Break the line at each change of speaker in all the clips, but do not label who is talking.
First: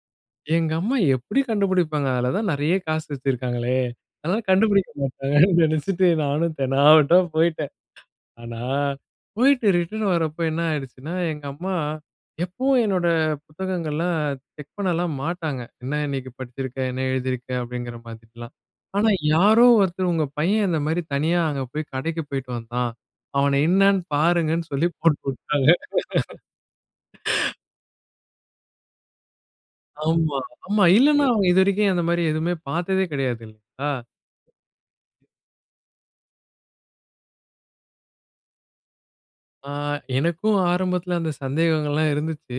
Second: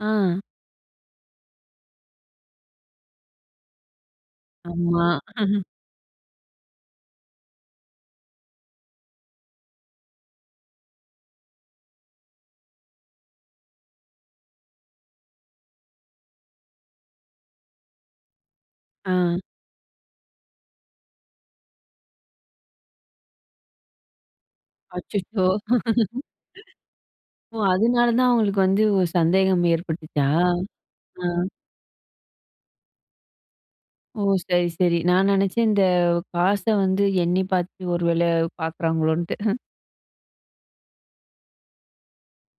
ஆ.
எங்கம்மா எப்படி கண்டுபிடிப்பாங்க? அதில தான் நெறைய காசு வச்சிருக்காங்களே! அதா கண்டுபிடிக்க
ஆமா.
மாட்டாங்கன்னு நினச்சிட்டு நானும் தெனாவெட்டா போய்ட்டேன். ஆனா, போய்ட்டு ரிட்டர்ன் வரப்ப என்ன ஆயிடுச்சுன்னா, எங்கம்மா, எப்பவும் என்னோட புத்தகங்கள்லாம் செக் பண்ணலாம் மாட்டாங்க. ''என்ன இன்னைக்கு படிச்சிருக்க? என்ன எழுதியிருக்க?'' அப்டிங்கிற மாதிரிலாம். ஆனா
ஆ.
யாரோ ஒருத்தர் ''உங்க பையன் இந்த மாரி தனியா அங்க போய், கடைக்கு போயிட்டு வந்தான்'' அவன என்னன்னு பாருங்கன்னு சொல்லி
அச்சச்சோ.
போட்டுவிட்டாங்க.
ஓ! அதனால தான் அவங்களுக்கு வந்து ஒரு சந்தேகம் ஏற்பட்டுச்சா?
ஆமா, ஆமா. இல்லனா
ஆ.
அவுங்க இதுவரைக்கும் அந்த மாரி எதுமே பார்த்ததே கிடையாது. [unintelligible] ஆ.
ஓ! சரி, சரி. நான் நினச்சேன், இந்த காச வந்து எண்ணி பார்த்துட்டு, ஒரு வேள பார்க்குறாங்களோன்ட்டு.
ஆ, எனக்கும் ஆரம்பத்தில அந்த சந்தேகங்கள்லாம் இருந்துச்சு.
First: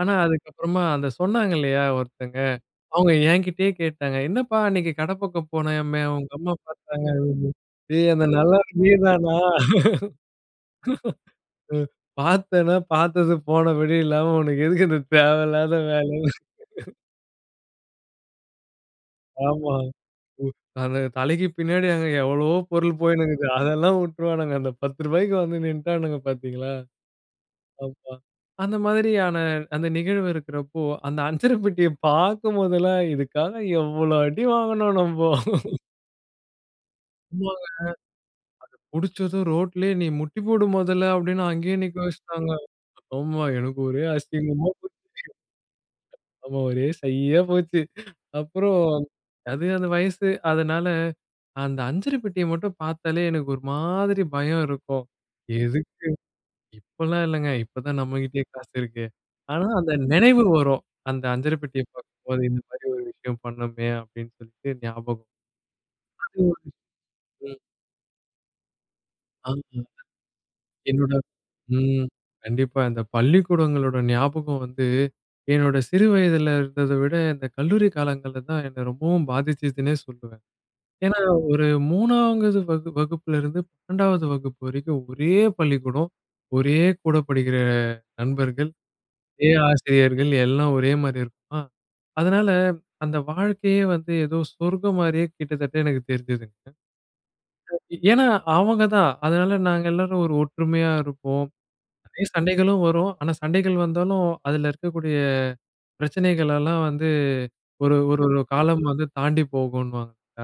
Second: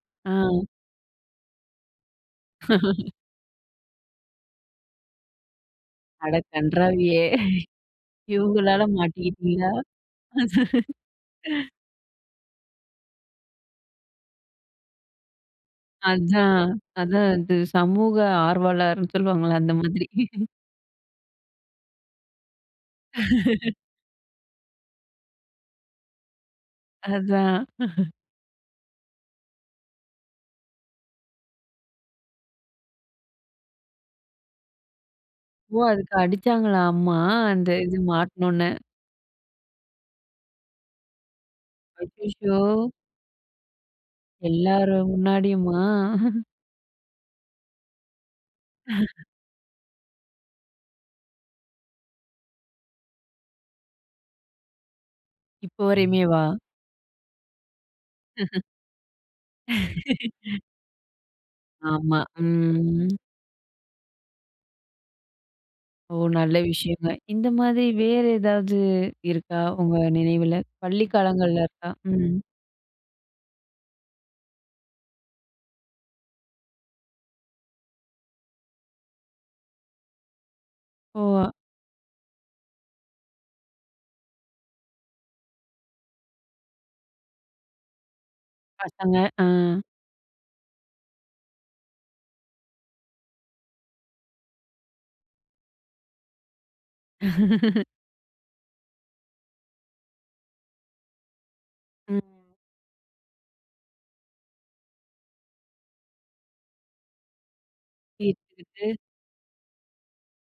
ஆனா
ஆ.
அதுக்கப்புறமா அத சொன்னாங்கில்லையா! ஒருத்தங்க. அவங்க ஏங்கிட்டயே கேட்டாங்க. "என்னப்பா! அன்னைக்கு கட பக்கம் போனயாமே,
அட
உங்கம்மா பார்த்தாங்க."
கண்றாவியே!
[unintelligible] ஏய்! அந்த நல்லவன்
இவங்களால
நீ தானா?
மாட்டிக்கிட்டீயா?
அ பாத்தத பாத்தது போனபடி இல்லாம உனக்கு எதுக்கு இந்த தேவையில்லாத வேல.
அதான், அதான். அது சமூக ஆர்வாலர்னு சொல்லுவாங்கல்ல,
ஆமா.
அந்த மாதிரி.
அந்த தலைக்கு பின்னாடி அங்க எவ்வளவோ பொருள் போயிட்டு இருக்கு. அதெல்லாம் வுட்டுருவானுங்க. அந்த 10 ரூபாய்க்கு வந்து நின்டானுங்க பார்த்தீங்களா?
அதான்.
அப்பா! அந்த மாதிரியான அந்த நிகழ்வு இருக்கிறப்போ, அந்த அஞ்சர பெட்டிய பார்க்கும் போதெல்லாம், இதுக்காக எவ்ளோ அடி வாங்குனோம் நம்போ.
ஓ! அதுக்கு அடிச்சாங்களா அம்மா?
[unintelligible] அது
அந்த இது மாட்னோன்னே.
புடிச்சதும் ரோட்லயே நீ முட்டி போடு மொதல்ல, அப்டின்னு அங்கயே நிக்க வெச்சுட்டாங்க.
அய்யயோ!
ஆமா எனக்கு ஒரே அசிங்கமா போச்சு
எல்லாரும் முன்னாடியுமா?
ஆமா ஒரே ஷையா போச்சு. அப்புறம் அது அந்த வயசு அதனால, அந்த அஞ்சறப்பெட்டியை மட்டும் பாத்தாலே எனக்கு ஒரு மாதிரி பயம் இருக்கும்.
இப்ப
எதுக்கு?
வரையுமே வா?
இப்பலாம் இல்லங்க. இப்ப தான் நம்மகிட்டயே காசு இருக்கே. ஆனா அந்த நினைவு வரும். அந்த அஞ்சரபெட்டிய
ஆமா,
பார்க்கும்போது, இந்த மாரி ஒரு
ம்.
விஷயம் பண்ணமே! அப்டினு சொல்ட்டு ஞாபகம்.
ஓ! நல்ல
[unintelligible]
விஷயங்க. இந்த
ம்.
மாரி வேற ஏதாவது இருக்கா?
[unintelligible]
உங்க நினைவில. பள்ளிக்
என்னோட
காலங்கள்ல இருக்கா?
ம்.
ம்.
கண்டிப்பா. இந்த பள்ளிக்கூடங்களோட ஞாபகம் வந்து, என்னோட சிறு வயதுல இருந்தத விட இந்த கல்லூரி காலங்கள்ல தான் என்ன ரொம்பவும் பாதிச்சுதுன்னே சொல்லுவேன். ஏன்னா,
ஓ!
ஒரு 3வது வகு வகுப்பிலிருந்து 12வது வகுப்பு வரைக்கும் ஒரே பள்ளிக்கூடம், ஒரே கூட படிக்கிற நண்பர்கள்,
பசங்க. ஆ.
அதே ஆசிரியர்கள், எல்லாம் ஒரே மாரி இருக்குமா! அதனால, அந்த வாழ்க்கையே வந்து ஏதோ சொர்கம் மாரியே கிட்டத்தட்ட எனக்கு தெரிஞ்சுதுங்க. [unintelligible] ஏன்னா, அவங்க தான். அதனால நாங்க எல்லாரும் ஒரு ஒற்றுமையா இருப்போம்.
ம்.
நிறைய சண்டைகளும் வரும். ஆனா, சண்டைகள் வந்தாலும் அதில இருக்கக்கூடிய பிரச்சனைகளெல்லாம் வந்து, ஒரு ஒரு ஒரு காலம்
தீர்த்துகிட்டு
வந்து தாண்டி போகுன்னுவாங்க, இல்லையா?